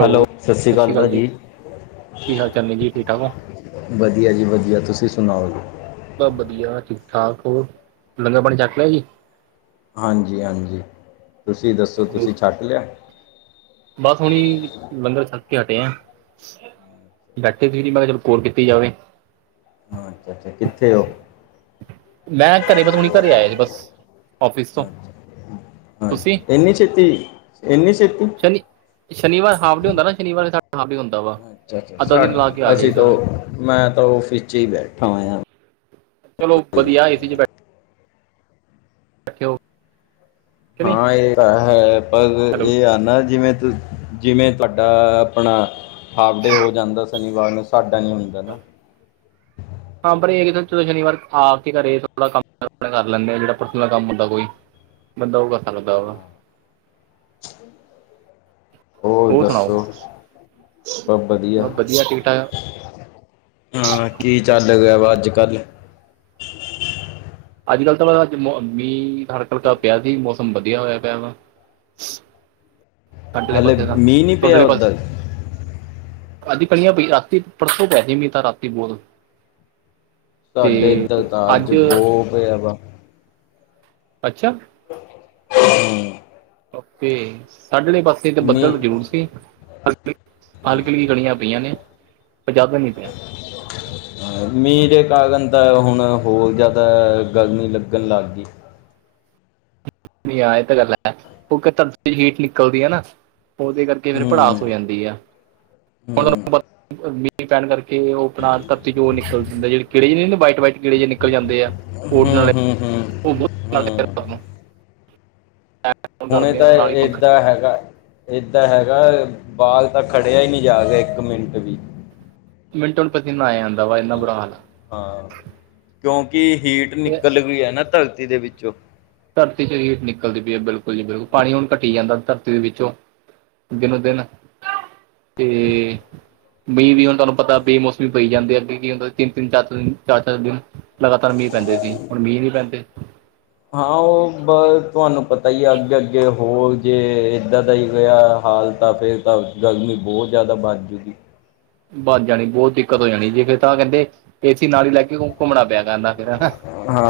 Hello, ਸਸ੍ਰੀ ਸਤਿ ਸ਼੍ਰੀ ਕਾਲ ਅਕਾਲ ਜੀ ਭਾਜੀ। ਕੀ ਹਾਲ ਚਾਲ ਨੇ ਜੀ ਠੀਕ ਠਾਕ ਹੋ ਵਧੀਆ ਜੀ ਵਧੀਆ, ਤੁਸੀਂ ਸੁਣਾਓ ਜੀ? ਸਭ ਵਧੀਆ ਠੀਕ-ਠਾਕ ਹੋਰ ਲੰਗਰ ਪਾਣੀ ਛੱਕ ਲਿਆ ਜੀ? ਹਾਂਜੀ-ਹਾਂਜੀ, ਤੁਸੀਂ ਦੱਸੋ ਜੀ ਤੁਸੀਂ ਛੱਕ ਲਿਆ? ਬਸ ਹੁਣੀ ਲੰਗਰ ਛੱਕ ਕੇ ਹਟੇ ਆ। ਬੈਠੇ ਸੀ ਨੀ ਮੈਂ ਕਿਹਾ ਚਲੋ ਕੋਲ ਕੀਤੀ ਜਾਵੇ। ਹ ਅੱਛਾ-ਅੱਛਾ ਕਿੱਥੇ ਹੋ? ਮੈਂ ਘਰੇ ਬਸ ਹੁਣੀ ਘਰੇ ਆਏ ਜੀ ਬਸ [inaudible] ਔਫਿਸ ਤੋਂ ਹਾਂਜੀ, ਤੁਸੀਂ ਇੰਨੀ ਛੇਤੀ, ਇੰਨੀ ਛੇਤੀ। ਸ਼ਨੀ ਸ਼ਨੀਵਾਰ ਹਾਫ ਡੇ ਹੁੰਦਾ ਨਾ ਸ਼ਨੀਵਾਰ ਸਾ ਹਾਫ ਡੇ ਹੁੰਦਾ ਵਾ। ਅੱਛਾ-ਅੱਛਾ, ਸਾ ਆ ਅਸੀਂ ਜਾਈਦਾ ਤਾਂ ਵਾ ਮੈਂ ਤਾਂ ਔਫਿਸ 'ਚ ਹੀ ਬੈਠਾ ਹੋਇਆ ਹਾਂ। ਚਲੋ ਵਧੀਆ, ਏ ਸੀ 'ਚ ਬੈਠੇ ਬੈਠੇ ਓ ਹਾਂ, ਇਹ ਤਾਂ ਹੈ ਪਰ ਹੈਲੋ ਇਹ ਆ ਨਾ ਜਿਵੇਂ ਜਿਵੇਂ ਤੁਹਾਡਾ ਆਪਣਾ ਹਾਫ ਡੇ ਹੋ ਜਾਂਦਾ ਸ਼ਨੀਵਾਰ ਨੂੰ ਸਾਡਾ ਨੀ ਹੁੰਦਾ ਨਾ। ਹਾਂ, ਪਰ ਇਹ ਸ਼ਨੀਵਾਰ ਆ ਕੇ ਘਰੇ ਥੋੜਾ ਕੰਮ ਕਰ ਲੈਂਦੇ ਆ ਜਿਹੜਾ ਪ੍ਰਸਨਲ ਕੰਮ ਹੁੰਦਾ ਕੋਈ ਬੰਦਾ ਉਹ ਕਰ ਸਕਦਾ ਵਾ। [inaudible] ਹੋਰ ਦੱਸੋ? ਬਸ ਵਧੀਆ, ਠੀਕ-ਠਾਕ। ਹਾਂ, ਕੀ ਚੱਲ ਗਿਆ ਵਾ ਅੱਜ-ਕੱਲ੍ਹ ਅੱਜ-ਕੱਲ੍ਹ ਤਾਂ ਬਸ ਅੱਜ ਮੀਂਹ ਹਲਕਾ-ਹਲਕਾ ਪਿਆ ਸੀ, ਮੌਸਮ ਵਧੀਆ ਹੋਇਆ ਪਿਆ ਵਾ। [inaudible] ਸਾਡੇ ਆਲੇ ਹਲੇ ਪਾਸੇ ਤਾਂ ਮੀਂਹ ਨਹੀਂ ਥੋਡੇ ਪਿਆ ਆਲੇ ਪਾਸੇ। ਉੱਧਰ [inaudible] ਅੱਜ ਕਣੀਆਂ ਪਈ, ਰਾਤੀ ਪਰਸੋਂ ਪਿਆ ਸੀ, ਮੀਂਹ ਤਾਂ ਰਾਤੀ ਬਹੁਤ ਤੇ ਸਾਡੇ ਇੱਧਰ ਤਾਂ ਅੱਜ ਬਹੁ ਪਿਆ ਵਾ। ਅੱਛਾ। ਹਮ। ਓਕੇ, ਸਾਢੇ ਆਲੇ ਪਾਸੇ ਤਾਂ ਮੀਂਹ ਬੱਦਲ ਜ਼ਰੂਰ ਸੀ। ਹਲ ਕਲੀਆਂ ਗਲੀਆਂ ਪਈਆਂ ਨੇ ਪਰ ਜ਼ਿਆਦਾ ਨੀ [inaudible] ਮੀਂਹ ਦੇ ਕਾਰਨ ਤਾਂ ਹੁਣ ਹੋਰ ਜ਼ਿਆਦਾਆ ਗਰਮੀ ਲੱਗਣ ਲੱਗ ਗਈ। ਆ ਇਹ ਤਾਂ ਗੱਲ ਹੈ ਕਿਉਂਕਿ ਧਰਤੀ ਹੀਟ ਨਿਕਲਦੀਆ ਨਾ, ਉਹਦੇ ਕਰਕੇ ਫਿਰ ਭੜਾਸ ਹੋ ਜਾਂਦੀ ਆ। ਹੁਣ ਹਮ। ਤੁਹਾਨੂੰ ਮੀਂਹ ਪੈਣ ਕਰਕੇ ਉਹ ਆਪਣਾ ਧਰਤੀ ਚੌ ਨਿਕਲ ਦੇ ਜਿਹੜੇ ਕੀੜੇ ਨੀ ਹੁੰਦੇ ਵਾਈਟ -ਵਾਈਟ ਜੇ। ਗਿੜੇ ਜਿ ਨਿਕਲ ਜਾਂਦੇ ਆ, ਹੂੰ ਉਹ ਉਡਣ ਵਾਲੇ ਹੂੰ ਹੂੰ [unintelligible] ਹੂੰ ਫੋਨ ਹੁਣੇ ਕਰਦੇ ਆ ਤਾਂ ਨਾਲ ਹੀ ਪੰਖਾ ਏਦਾਂ ਹੈਗਾ। ਏਦਾਂ ਹੈਗਾ ਬਾਲ ਤਾਂ ਖੜਿਆ ਹੀ ਨਹੀਂ ਜਾ ਰਿਹਾ ਇੱਕ ਮਿੰਟ ਵੀ। ਮਿੰਟੋ ਨੂੰ ਪਸੀਨਾ ਆ ਜਾਂਦਾ ਵਾ, ਇੰਨਾ ਬੁਰਾ ਹਾਲ ਆ। ਹਾਂ, ਕਿਉਂਕਿ ਹੀਟ ਤੇ ਨਿਕਲ ਰਹੀਆਂ ਆ ਨਾ ਧਰਤੀ ਦੇ ਵਿੱਚੋਂ। ਧਰਤੀ ਚ ਹੀਟ ਨਿਕਲਦੀ ਪਈ ਆ, ਬਿਲਕੁਲ ਜੀ ਬਿਲਕੁਲ ਪਾਣੀ ਹੁਣ ਘੱਟੀ ਜਾਂਦਾ ਧਰਤੀ ਦੇ ਵਿੱਚੋਂ। ਦਿਨੋ ਦਿਨ [inaudible] ਤੇ। ਮੀਂਹ ਵੀ ਹੁਣ ਤੁਹਾਨੂੰ ਪਤਾ ਬੇ ਮੌਸਮੀ ਪਈ ਜਾਂਦੇ ਆ। ਅੱਗੇ ਕੀ ਹੁੰਦਾ ਤਿੰਨ -ਤਿੰਨ, ਚਾਰ -ਚਾਰ ਦਿਨ ਚਾਰ -ਚਾਰ ਦਿਨ ਲਗਾਤਾਰ ਮੀਂਹ ਪੈਂਦੇ ਸੀ, ਹੁਣ ਮੀਂਹ ਨਹੀਂ ਪੈਂਦੇ। ਹਾਂ ਉਹ ਬਹ ਤੁਹਾਨੂੰ ਪਤਾ ਹੀ ਹੈ, ਅੱਗੇ -ਅੱਗੇ ਹੋਰ ਜੇ ਇੱਦਾਂ ਦਾ ਹੀ ਹੋਇਆ ਹਾਲ। ਤਾਂ ਫਿਰ ਤਾਂ ਗਰਮੀ, ਬਹੁਤ ਜ਼ਿਆਦਾ ਵੱਧ ਜੁੱਗੀ। ਵੱਧ ਜਾਣੀ ਆ ਬਹੁਤ ਦਿੱਕਤ ਹੋ ਜਾਣੀ ਏ ਜੇ ਫਿਰ ਤਾਂ ਕਹਿੰਦੇ ਏਸੀ ਨਾਲ ਹੀ ਲੈ ਕੇ ਘੁੰਮਣਾ ਪਿਆ ਕਰਨਾ ਫੇਰ ਹਨਾ।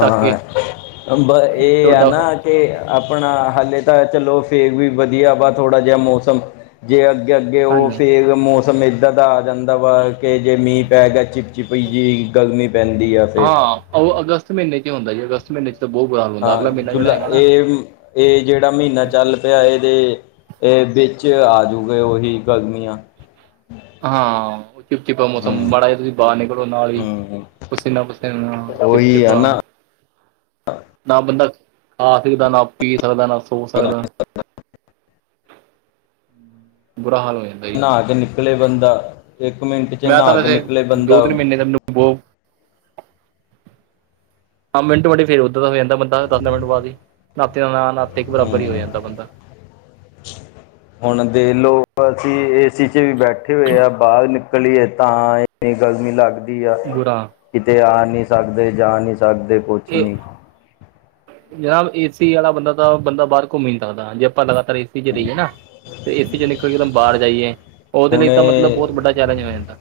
ਚੱਕ ਕੇ ਬਹ ਇਹ ਆ ਤੁਰਦਾ ਨਾ। ਫਿਰ। ਤੇ ਆਪਣਾ ਹਾਲੇ, ਤਾਂ ਚਲੋ ਫੇਰ ਵੀ ਵਧੀਆ ਵਾ ਥੋੜ੍ਹਾ ਜਿਹਾ ਮੌਸਮ। ਜੇ ਅੱਗੇ -ਅੱਗੇ ਉਹ ਹਾਂਜੀ ਫਿਰ ਮੌਸਮ ਇੱਦਾਂ ਦਾ ਆ ਜਾਂਦਾ ਵਾ ਕਿ ਜੇ ਮੀਂਹ ਪੈ ਗਿਆ, ਚਿੱਪ ਚੀਪੀ ਜਿਹੀ ਗਰਮੀ ਪੈਂਦੀ ਆ ਫਿਰ। ਹਾਂ ਉਹ ਅਗਸਤ ਮਹੀਨੇ ਚ ਹੁੰਦਾ ਜੀ, ਅਗਸਤ ਮਹੀਨੇ ਚ। ਤੇ ਬਹੁਤ ਬੁਹਾ ਹਾਲ਼। ਹਾਂ ਜੁਲਾ, ਇਹ ਮ ਇਹ ਜਿਹੜਾ ਮਹੀਨਾ ਚੱਲ ਪਿਆ, ਇਹਦੇ ਇਹ ਵਿੱਚ ਆਜੂਗਾ ਉਹੀ। ਗਰਮੀਆਂ। ਹਾਂ ਉਹ ਚੀਪ -ਚੀਪਾ ਮੌਸਮ, ਹੂੰ ਮਾੜਾ ਜਿਹਾ ਤੁਸੀਂ ਬਾਹਰ ਨਿਕਲੋ ਨਾਲ ਹੀ। ਹੂੰ ਪਸੀਨਾ- ਪਸੀਨਾ, ਚਿੱਪ- ਉਹੀ ਆ ਚਿਪਾ। ਨਾ ਨਾ ਬੰਦਾ ਖਾ ਸਕਦਾ, ਨਾ ਪੀ ਸਕਦਾ ਨਾ। ਸੋ ਸਕਦਾ [inaudible] ਬੁਰਾ ਹਾਲ ਹੋ ਜਾਂਦਾ। ਜੀ। ਨਹਾ ਕੇ ਨਿਕਲੇ ਬੰਦਾ, ਇੱਕ ਮਿੰਟ ਚ ਨਹਾ ਕੇ ਨਿਕਲੇ ਬੰਦਾ। ਬੋ। [inaudible] ਹਾਂ ਮਿੰਟ ਵਡੇ ਫਿਰ ਉੱਧਰ ਦਾ ਹੋ ਜਾਂਦਾ, ਬੰਦਾ ਦਸ ਮਿੰਟ ਬਾਅਦ ਹੀ, ਨਾਤੇ ਦਾ ਨਾ ਨਾਤੇ ਇੱਕ ਬਰਾਬਰ ਹੀ ਹੋ ਹੂੰ ਜਾਂਦਾ ਬੰਦਾ। ਹੁਣ ਦੇ ਲੋਕ ਅਸੀਂ ਏਸੀ ਚ ਵੀ ਬੈਠੇ ਹੋਏ ਆ ਬਾਹਰ ਨਿਕ। ਨਿਕਲੀਏ, ਤਾਂ ਇੰਨੀ ਗਰਮੀ ਲੱਗਦੀ ਆ। ਬੁਰਆਂ। ਕਿਤੇ ਆ ਨਹੀਂ ਸਕਦੇ ਜਾ ਨਹੀਂ ਸਕਦੇ ਕੁਛ ਇਹ ਨਹੀਂ। ਜਨਾਬ ਏਸੀ ਵਾਲਾ ਬੰਦਾ, ਤਾਂ ਬੰਦਾ ਬਾਹਰ ਘੁੰਮੀ ਨੀ ਸਕਦਾ, ਜੇ ਆਪਾਂ ਲਗਾਤਾਰ ਏ। ਏਸੀ ਚ ਰਹੀਏ ਨਾ ਤੇ ਏਸੀ ਚ ਨਿਕਲ ਕੇ ਦਮ ਬਾਹਰ ਜਾਈਏ, ਉਹਦੇ ਹੁਣ ਲਈ ਤਾਂ ਮਤਲਬ ਬਹੁਤ ਵੱਡਾ ਚੈਲੇਂਜ ਹੋ ਜਾਂਦਾ।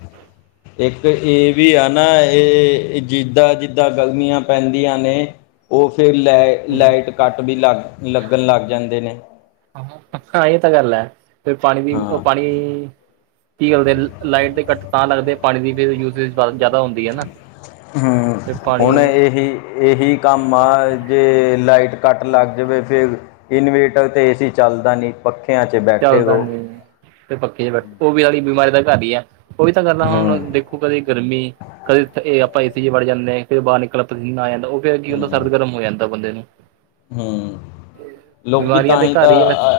ਇੱਕ ਇਹ ਵੀ ਆ ਨਾ ਇਹ ਜਿੱਦਾਂ -ਜਿੱਦਾਂ ਗਰਮੀਆਂ ਪੈਂਦੀਆਂ ਨੇ। ਉਹ ਫਿਰ ਲੈਟ ਜੀ। ਲਾਈਟ ਕੱਟ ਵੀ ਲੱਗ ਲੱਗਣ ਲੱਗ ਜਾਂਦੇ ਨੇ। ਹਾਂ ਇਹ ਤਾਂ ਗੱਲ ਆ, ਫਿਰ ਪਾਣੀ ਦੀ ਉਹ ਹਾਂ ਪਾਣੀ। ਕੀ ਕਰਦੇ ਨੇ ਲਾਈਟ ਦੇ ਕੱਟ ਤਾਂ ਲੱਗਦੇ ਪਾਣੀ ਦੀ ਫਿਰ ਯੂਜੇਜ ਜ਼ਿਆਦਾ ਹੁੰਦੀ ਆ ਨਾ। ਹੂੰਮ ਤੇ ਪਾਣੀ ਹੁਣ ਇਹੇ। ਇਹੀ ਕੰਮ ਆ ਜੇ ਲਾਈਟ ਕੱਟ ਲੱਗ ਜਾਵੇ, ਫਿਰ। ਇਨਵੇਟਰ ਤੇ ਏਸੀ ਚੱਲਦਾ ਨੀ। ਪੱਖਿਆਂ 'ਚ ਬੈ ਚੱਲ ਤਾਂ ਨੀ [inaudible] ਤੇ ਪੱਖੇ ਚ ਬੈਠ ਉਹ ਵੀ ਹੈ ਤਾਂ ਬਿਮਾਰੀ ਦਾ ਘਰ ਹੀ ਆ। ਉਹੀ ਤਾਂ ਗੱਲ਼ ਆ, ਹੂੰ ਹੁਣ ਦੇਖੋ ਕਦੇ। ਗਰਮੀ ਕਦੇ ਤੇ ਇਹ ਆਪਾਂ ਏਸੀ ਚ ਵੜ ਜਾਨੇ ਆ ਕਦੇ ਬਾਹਰ ਨਿਕਲ ਪਸੀਨਾ ਆ ਜਾਂਦਾ। ਉਹ ਫਿਰ ਕੀ ਹੁੰਦਾ, ਸਰਦ ਗਰਮ ਹੋ ਜਾਂਦਾ ਬੰਦੇ ਨੂੰ। ਹੁੰਮ, ਲੋਕੀ ਬਿਮਾਰੀਆਂ ਤਾਂ ਦੇ ਹੀ ਘਰ ਤਾਂ। ਹੈ ਵੈਸੇ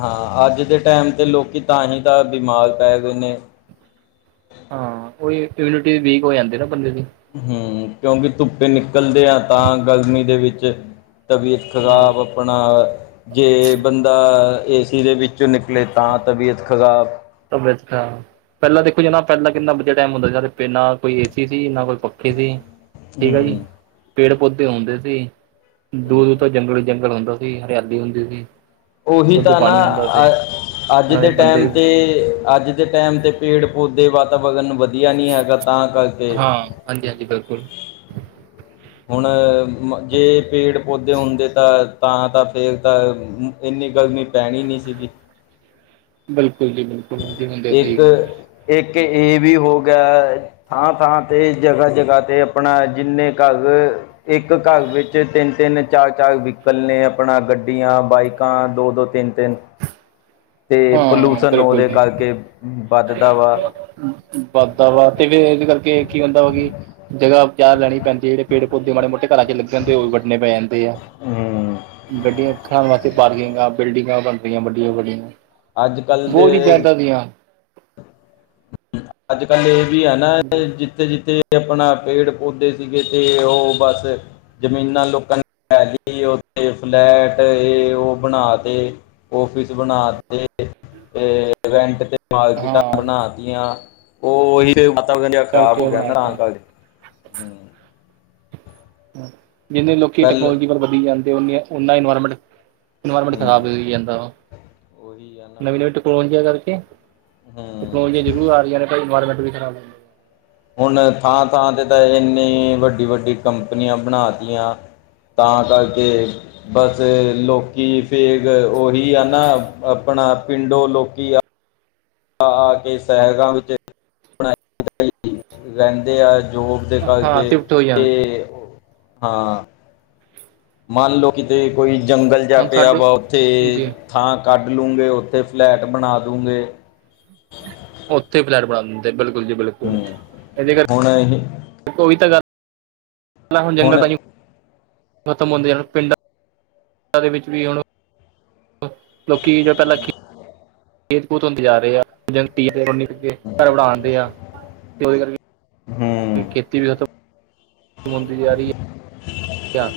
ਹਾਂ, ਅੱਜ ਦੇ ਟਾਈਮ ਤੇ ਲੋਕੀ ਤਾਂ ਹੀ ਤਾਂ ਬਿਮਾਰ ਪੈ ਗਏ ਨੇ। ਹਾਂ, ਉਹੀ ਇਮਿਊਨਿਟੀ ਵੀਕ ਹੋ ਜਾਂਦੀ ਨਾ ਬੰਦੇ ਦੀ। ਹਮ ਕਿਉਕਿ ਧੁੱਪੇ ਨਿਕਲਦੇ ਆ ਤਾਂ ਗਰਮੀ ਦੇ ਵਿੱਚ ਤਬੀਅਤ ਹਾਂ ਖਰਾਬ। ਆਪਣਾ ਜੇ ਬੰਦਾ ਏ ਸੀ ਦੇ ਵਿੱਚੋਂ ਨਿਕਲੇ ਤਾਂ ਤਬੀਅਤ ਖਰਾਬ। ਤਬੀਅਤ ਖਰਾਬ। ਪਹਿਲਾਂ ਦੇਖੋ ਜਾ ਪਹਿਲਾਂ ਕਿੰਨਾ ਵਧੀਆ ਟਾਈਮ ਹੁੰਦਾ ਸੀ। ਨਾ ਕੋਈ ਏ ਸੀ ਸੀ, ਨਾ ਕੋਈ ਪੱਖੇ ਸੀ। ਠੀਕ ਆ ਜੀ, ਹੂੰ ਪੇੜ-ਪੌਦੇ ਹੁੰਦੇ ਸੀ। ਹੂੰ ਦੂਰ-ਦੂਰ ਤੋਂ ਜੰਗਲ ਹੀ ਜੰਗਲ ਹੁੰਦਾ ਸੀ। ਹਰਿਆਲੀ ਹੁੰਦੀ ਸੀ। ਉਹੀ ਸ਼ੁੱਧ ਤਾਂ ਨਾ, ਪਾਣੀ ਹੁੰਦਾ ਸੀ ਅ ਅੱਜ ਨਾਲੇ ਦੇ ਬੰਦੇ ਟਾਈਮ ਤੇ, ਅੱਜ ਦੇ ਟਾਈਮ ਤੇ ਪੇੜ-ਪੌਦੇੇ ਵਾਤਾਵਰਨ ਵਧੀਆ ਨਹੀਂ ਹੈਗਾ ਤਾਂ ਕਰਕੇ। ਹਾਂਜੀ-ਹਾਂਜੀ ਬਿਲਕੁਲ। ਹੁਣ ਜੇ ਪੇੜ-ਪੌਦੇ ਹੁੰਦੇ ਤਾਂ, ਤਾਂ ਤਾਂ ਫੇਰ ਤਾਂ ਇੰਨੀ ਗਰਮੀ ਪੈਣੀ ਨਹੀਂ ਸੀਗੀ। ਬਿਲਕੁਲ ਜੀ ਬਿਲਕਲ। ਇੱਕ, ਇੱਕ ਇਹ ਵੀ ਹੋ ਗਿਆ। ਥਾਂ-ਥਾਂ ਤੇ ਜਗ੍ਹਾ- ਜਗ੍ਹਾ ਤੇ ਆਪਣਾ ਜਿੰਨੇ ਕ- ਇੱਕ ਘਰ ਵਿੱਚ ਤਿੰਨ-ਤਿੰਨ, ਚਾਰ-ਚਾਰ ਵਹੀਕਲ ਨੇ ਆਪਣਾ ਗੱਡੀਆਂ, ਬਾਈਕਾਂ ਦੋ-ਦੋ ਤਿੰਨ-ਤਿੰਨ ਤੇ ਪੋਲੂਸ਼ਨਣ ਉਹਦੇ ਕਰਕੇ। ਵੱਧਦਾ ਵਾ ਵਧ ਵਾ ਤੇ ਵੀ ਕਰਕੇ ਕੀ ਹੁੰਦਾ ਵਾ ਕਿ, ਜਗ੍ਹਾ ਚ ਲੈ ਪੈਂਦੀ ਜਿਹੜੇ ਪੇੜ-ਪੌਦੇ ਮਾੜੇ ਮੋਟੇ ਘਰਾਂ 'ਚ ਲੱਗੇ ਹੁੰਦੇ। ਉਹ ਵੀ ਵੱਡਣੇ ਪੈ ਜਾਣ। ਹੂੰ ਗੱਡੀਆਂ ਖੜਾਣ ਵਾਸਤੇ ਪਾਰਕਿੰਗਾਂ, ਬਿਲਡਿੰਗਾਂ ਬਣ ਰਹੀਆਂ ਵੱਡੀਆਂ- ਵੱਡੀਆਂ। ਅੱਜ ਕੱਲ ਦੇ ਬਹੁਤ ਹੀ ਪਿਆਦਾ ਦੀਆਂ। ਅੱਜ-ਕੱਲ੍ਹ ਇਹ ਵੀ ਏ ਨਾ ਜ- ਜਿੱਥੇ-ਜਿੱਥੇ ਆਪਣਾ ਪੇੜ-ਪੌਦੇ ਸੀਗੇ ਤੇ ਉਹ ਬਸ। ਜ਼ਮੀਨਾਂ ਲੋਕਾਂ ਨੇ ਲੈ ਲਈ ਉਥੇ ਫਲੈਟ ਇਹ ਉਹ ਬਣਾ ਤੇ। ਓਫਿਸ ਬਣਾ ਤੇ, ਤੇ ਰੈਂਟ ਤੇ ਮਾਰਕੀਟਾਂ ਹਾਂ ਬਣਾਤੀਆ। ਉਹੀ ਮਤਾ ਦਾ ਖਰਾਬ ਹੋ ਸਟਕਚਰ ਗਿਆ ਬਣਾ ਨਰਾਮ ਕੇ ਕਰਕੇ। ਹੂੰ ਜਿੰਨੇ ਲੋਕੀ ਪਹਿਲ ਟੈਕਨੋਲੋਜੀ ਪਰ ਵਧੀ ਜਾਂਦੇ। ਉਨ੍ਹਾਂ ਇਨਵਾਇਰਮੈਂਟ ਇਨਵਾਇਰਮੈਂਟ ਖਰਾਬ ਹੂੰ ਹੋਈ ਜਾਂਦਾ ਵਾ, ਉਹੀ ਆ ਨਾ ਨਵੀਂ-ਨਵੀਂ ਟੈਕਨੋਲੋਜੀ ਦਾ ਕਰਕੇ। ਹੂੰ ਟੈਕਨੋਲੋਜੀਆ ਜ਼ਰੂਰ ਆ ਰਹੀਆਂ ਨੇ ਭਾਈ ਇਨਵਾਇਰਮੈਂਟ ਵੀ ਖਰਾਬ। ਹੁਣ ਥਾਂ-ਥਾਂ ਤੇ ਤਾਂ ਇੰਨੀ ਵੱਡੀ-ਵੱਡੀ ਕੰਪਨੀਆਂ ਬਣਾਤੀਆਂ। ਤਾਂ ਕਰਕੇ, ਬਸ ਲੋਕ- ਕੀ ਫੇਗ ਉਹੀ ਆ ਨਾ ਆਪਣਾ ਪਿੰਡੋ ਲੋਕੀ ਆ। ਆ-ਆ ਕੇ ਸ਼ਹਿਰਾਂ ਵਿੱਚ ਰਹਿੰਦੇ ਆ। ਜੋਬ ਦੇ ਹਾਂ ਕਰਕੇ ਸ਼ਿਫਟ ਹੋਈ ਤੇ ਜਾਣ ਹਾਂ। ਮੰਨ ਲਓ ਕਿਤੇ ਕੋਈ ਜੰਗਲ ਜਾ ਹੁਣ ਪਿਆ ਸਾਡੇ ਵਾ ਉੱਥੇ ਜੀ ਥਾਂ ਕੱਢਲੋਗੇ ਉੱਥੇ ਫਲੈਟ ਬਣਾ ਦੂਗੇ। ਉੱਥੇ ਫਲੈਟ ਬਣਾ ਦਿੰਦੇ ਬਿਲਕੁਲ ਜੀ ਬਿਲਕੁਲ। ਹੂੰ ਇਹਦੇ ਹੁਣ ਇਹੇ। ਓਹੀ ਤਾਂ ਗੱਲ, ਹੁਣ ਜੰਗਲ ਪਾਣੀ, ਤਾਂ ਖਤਮ ਹੁੰਦੇ ਜਾਂਦੇ ਪਿੰਡਾ ਦੇ ਵਿੱਚ ਵੀ ਹੁਣ ਲੋਕੀ ਜੋ ਪਹਿਲਾਂ ਖੇਤ-ਖੂਤ ਹੁੰਦੇ ਜਾ ਰਹੇ ਆ। ਜਗ ਕੀ ਕੇ ਘਰ ਬਣਾਦੇ ਆ ਤੇ ਉਹਦੇ ਕਰਕੇ। ਹੂੰ ਖੇਤੀ ਵੀ ਏ ਖਤਮ‌ ਹੁੰਦੀ ਜਾ ਰਹੀ ਏ।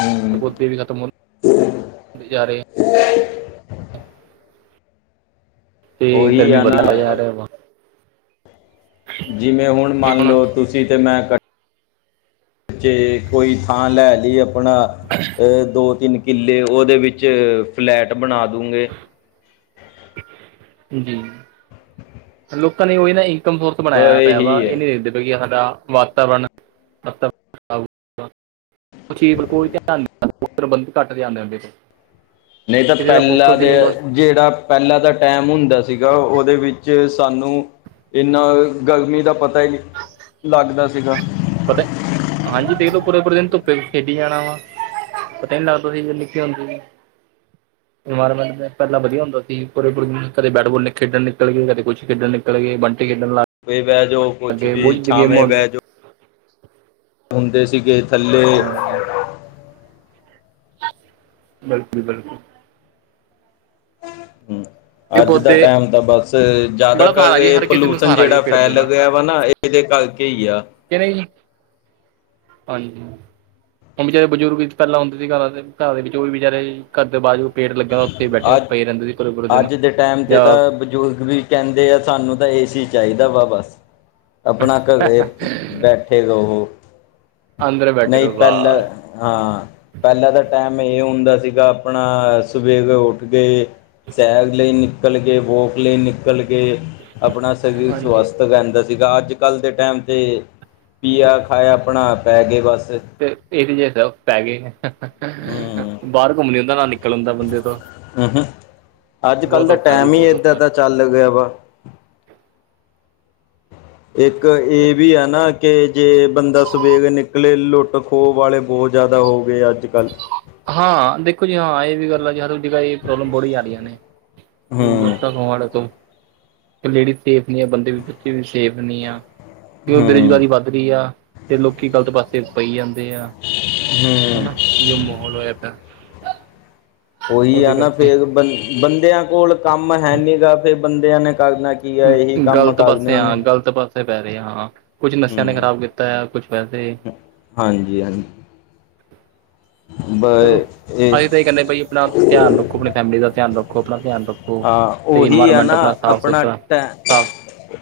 ਹੂੰ ਪੌਦੇ ਵੀ ਖਤਮ ਹੁੰਦੇ ਜਾ ਰਹੇ ਆ। ਤੇ ਉਹੀ ਗਰਮੀ ਆ [unintelligible] ਨਾ ਰਿਹਾ ਵਾ। ਜਿਵੇਂ ਹੁਣ ਮੰਨ ਲਓ ਤੁਸੀ ਤੇ ਮੈਂ ਕ ਜੇ ਕੋਈ ਥਾਂ ਲੈ ਲਈ ਆਪਣਾ। [inaudible] ਦੋ-ਤਿੰਨ ਕਿੱਲੇ। ਉਹਦੇ ਵਿੱਚ ਫਲੈਟ ਬਣਾ ਦੂਗੇ। ਜੀ। ਲੋਕਾਂ ਨੇ ਉਹੀ ਨਾ ਇਨਕਮ ਸੋਰਸ ਬ ਬਣਾਇਆ ਪਿਆ ਵਾ। ਇਹੀ ਹੈ ਇਹ ਨਹੀ ਦੇਖਦੇ ਪਏ ਕਿ ਸਾਡਾ ਵਾ ਲ [unintelligible] ਬੰ ਘੱਟ ਆਉਦੇਦੇ [unintelligible] ਨਹੀਂ ਤਾਂ ਪਹਿਲਾਂ ਦੇ ਜਿਹੜਾ ਪਹਿਲਾਂ ਦਾ ਟਾਈਮ ਹੁੰਦਾ ਸੀਗਾ। ਉਹਦੇ ਵਿੱਚ ਸਾਨੂੰ ਇੰਨਾ ਗਰਮੀ ਦਾ ਪਤਾ ਨੀ ਲੱਗਦਾ ਸੀਗਾ। ਪਤਾ ਹਾਂਜੀ। ਦੇਖਲੋ ਪੂਰੇ-ਪੂਰੇ ਦਿਨ ਧੁੱਪੇ ਖੇਡੀ ਜਾਣਾ ਵਾ। ਪਤਾ ਨੀ ਲੱਗਦਾ ਸੀ, ਜਦੋਂ ਨਿੱਕੇ ਹੁੰਦੇ ਸੀ। ਹ [inaudible] ਇਨਵਾਇਰਮੈਂਟ ਮ ਪਹਿਲਾਂ ਵਧੀਆ ਹੁੰਦਾ ਸੀ। ਪੂਰੇ-ਪੂਰੇ ਕਦੇ ਬੈਟ-ਬੋਲ ਖੇਡਣ ਨਿਕਲ ਗੇ ਕਦੇ ਕੁਛ ਖੇਡਣ ਨਿਕਲ ਗੇ ਬੰਟੇ ਖੇਡਣ ਲ ਧੁੱਪੇ ਬਹਿ ਜੋ ਕੁਛ ਵੀ ਛਾਵੇ ਹੁੰਦੀਆਂ ਬਹਿ ਜੋ। ਹੁੰਦੇ ਸੀਗੇ ਥੱਲੇ। ਬਿਲਕੁਲ-ਬਿਲਕੁਲ। ਹਮ। ਇਹ ਅੱਜ ਦਾ ਪੌਦੇ ਟਾਈਮ ਤਾਂ, ਬਸ ਜਿਆਦਾ ਬੜਾ ਸਹਾਰਾ ਜੀ ਕਰਕੇ ਹਰ ਕਿਸੇ ਨੂੰ ਪੋਲੂਸ਼ਨਣ ਸਹਾਰਾ ਜੀ ਜਿਹੜਾ ਪੇੜ ਫੈਲ ਦੇਣਾ ਗਿਆ। ਹਨਾ। ਇਹਦੇ ਕਰਕੇ ਹੀ ਆ। ਕਿ ਨਹੀਂ ਜੀ? ਹਾਂਜੀ, ਹੁਣ ਵਿਚਾਰੇ ਬਜ਼ੁਰਗ ਪਹਿਲਾਂ ਹੁੰਦੇ ਸੀ। ਘਰਾਂ ਤੇ ਘਰਾਂ ਦੇ ਵਿੱਚ ਉਹ ਵੀ ਬਚਾਰੇ ਘਰਦੇ ਬਾਅਦ ਜੋਂ ਪੇਟ ਲੱਗਿਆ। ਉੱਥੇ ਹੀ ਬੈਠੇ ਅੱਜ ਪਏ ਰਹਿੰਦੇ ਸੀ ਪੁਰੇ-ਪੁਰੇ ਦਿਨ ਅੱਜ ਦੇ ਟਾਈਮ ਤੇ ਜਾਂ ਤਾਂ ਬਜ਼ੁਰਗ ਵੀ ਕਹਿੰਦੇ ਆ। ਸਾਨੂੰ ਤਾਂ ਏ ਸੀ ਚਾਹੀਦਾ ਵਾ ਬਸ। ਆਪਣਾ ਘ ਬੈਠੇ ਰਹੋ। ਅੰਦਰ ਬੈਠੇ ਨਹੀਂ ਰਹੋ ਪਹਿਲਾਂ ਬਾਹਰ ਹਾਂ। ਪਹਿਲਾਂ ਤਾਂ ਟਾਈਮ ਇਹ ਹੁੰਦਾ ਸੀਗਾ ਆਪਣਾ ਸਵੇਰੇ ਉੱਠ ਦੇ। ਸੈਰ ਲਈ ਨਿਕਲਕੇ, ਵੋਕ ਲਈ ਨਿਕਲ ਕੇ ਆਪਣਾ ਸਰੀਰ ਹਾਂਜੀ ਸਵਸਥ ਰਹਿੰਦਾ ਸੀਗਾ। ਅੱਜ-ਕੱਲ੍ਹ ਦੇ ਟਾਈਮ ਤੇ ਪੀਆ, ਖਾਇਆ ਆਪਣਾ। ਪੈ ਗਏ ਬਸ। ਤੇ ਏ ਸੀ 'ਚ' ਸਭ ਪੈ ਗਏ। ਹੂੰ ਬਾਹਰ ਘੁੰਮਣ ਨੀ ਹੁੰਦਾ ਨਾ ਨਿਕਲ ਹੁੰਦਾ ਬੰਦੇ ਤੋਂ। ਹਮ, ਅੱਜ-ਕੱਲ੍ਹ ਬਹੁਤ ਦਾ ਔਖਾ ਜੀ ਟੈਮ ਹੀ ਬਹੁਤ ਏਦਾਂ ਔਖਾ ਦਾ ਚੱਲ ਗਿਆ ਵਾ। ਇੱਕ ਇਹ ਵੀ ਆ ਨਾ ਕਿ ਜੇ ਬੰਦਾ ਸਵੇਰੇ ਨਿਕਲੇ ਲੁੱਟ- ਖੋਹ ਵਾਲੇ ਬਹੁਤ ਜ਼ਿਆਦਾ ਹੋਗੇ, ਅੱਜ-ਕੱਲ੍ਹ। ਹਾਂ ਦੇਖੋ ਜੀ ਹਾਂ। ਇਹ ਵੀ ਗੱਲ ਆ ਜੀ ਹਰ ਜਗ੍ਹਾ ਇਹ ਪ੍ਰੋਬਲਮ ਬੜੀ ਆ ਰਹੀਆਂ ਨੇ। ਹੂੰ ਲਟਤਾ ਖਵਾੜੇ ਤੋਂ [unintelligible] ਲੇਡੀਜ਼ ਸੇਫ ਨਹੀ ਆ, ਬੰਦੇ ਵੀ, ਬੱਚੇ ਸੇਫ ਨਹੀ ਆ। ਕਿ ਵੱਧ ਹੂੰ ਰਹੀ ਆ ਤੇ ਲੋਕੀ ਗਲਤ ਪਾਸੇ ਪਈ ਜਾਂਦੇ ਆ ਹੂੰ ਹਨਾ। ਜੋ ਮਾ ਹੋਲ ਹੋਇਆ ਪਿਆ। ਉਹੀ ਆ ਉਹਦੇ ਨਾ ਕਰਕੇ ਫਿਰ ਬੰਦਿਆਂ ਕੋਲ ਕੰਮ ਹੈਨੀ ਗਾ। ਫੇਰ ਬੰਦਿਆਂ ਨੇ ਕਰਨਾ ਕੀ ਆ ਇਹੀ ਕੰਮ ਗਲਤ ਪਾਸੇ ਕਰਨੇ ਹਾਂ ਨੇ ਗਲਤ ਪਾਸੇ। ਪੈ ਰਹੇ ਆ ਹਾਂ। ਕੁਛ ਨਸ਼ਿਆਂ ਨੇ ਹੂੰ ਖਰਾਬ ਕੀਤਾ ਆ, ਕੁਛ ਵੈਸੇ। ਹਾਂਜੀ- ਹਾਂਜੀ। ਬ ਚਲੋ, ਅਸੀ ਤਾਂ ਇਹ ਕਹਿੰਦੇ ਬਾਈ ਆਪਣਾ ਧਿਆਨ ਰੱਖੋ। ਆਪਣੀ ਫੈਮਿਲੀ ਦਾ ਧਿਆਨ ਰੱਖੋ, ਆਪਣਾ ਧਿਆਨ ਰੱਖੋ। ਹਾਂ, ਤੇ ਹੋਈ ਆ ਇਨਵਾਇਰਮੈਂਟ ਨਾ ਸਾਫ਼ ਆਪਣਾ ਸੁਥਰਾ ਸਾਫ਼ ਟਾਈਮ।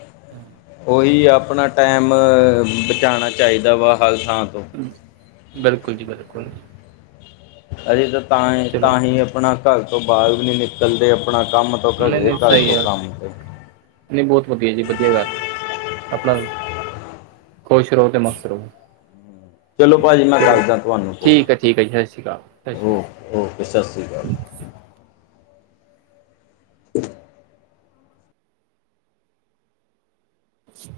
ਉਹੀ ਆਪਣਾ ਟਾਈਮ ਬਚਾਣਾ ਚਾਹੀਦਾ ਵਾ, ਹਰ ਥਾਂ ਤੋਂ। ਬਿਲਕੁਲ ਜੀ, ਬਿਲਕੁਲ। ਸੀ ਤਾਂ ਤਾਂਹੀ, ਚਲੋ ਤਾਂ ਹੀ ਆਪਣਾ ਘਰ ਤੋ ਬਾਹਰ ਵੀ ਨੀ ਨਿਕਲਦੇ, ਆਪਣਾ ਕੰਮ। ਕੰਮ ਤੋ ਘਰੇ, ਘਰ ਤੋਂ ਕੰਮ ਤੇ। ਨਹੀ ਬਹੁਤ ਵਧੀਆ ਜੀ, ਵਧੀਆ ਗੱਲ ਆ ਆਪਣਾ। ਖੁਸ਼ ਰਹੋ, ਤੇ ਮਸਤ ਰਹੋ। ਚਲੋ ਭਾਜੀ ਮੈਂ ਚਲੋ, ਕਰਦਾ ਤੁਹਾਨੂੰ ਫੋਨ ਠੀਕ -ਠੀਕ ਏ ਜੀ, ਸ਼ਸ਼ੀ ਕਾਲ, ਸ਼ਸ਼ੀ ਓ ਓਕੇ ਸਤਿ ਸ਼੍ਰੀ ਅਕਾਲ। [inaudible]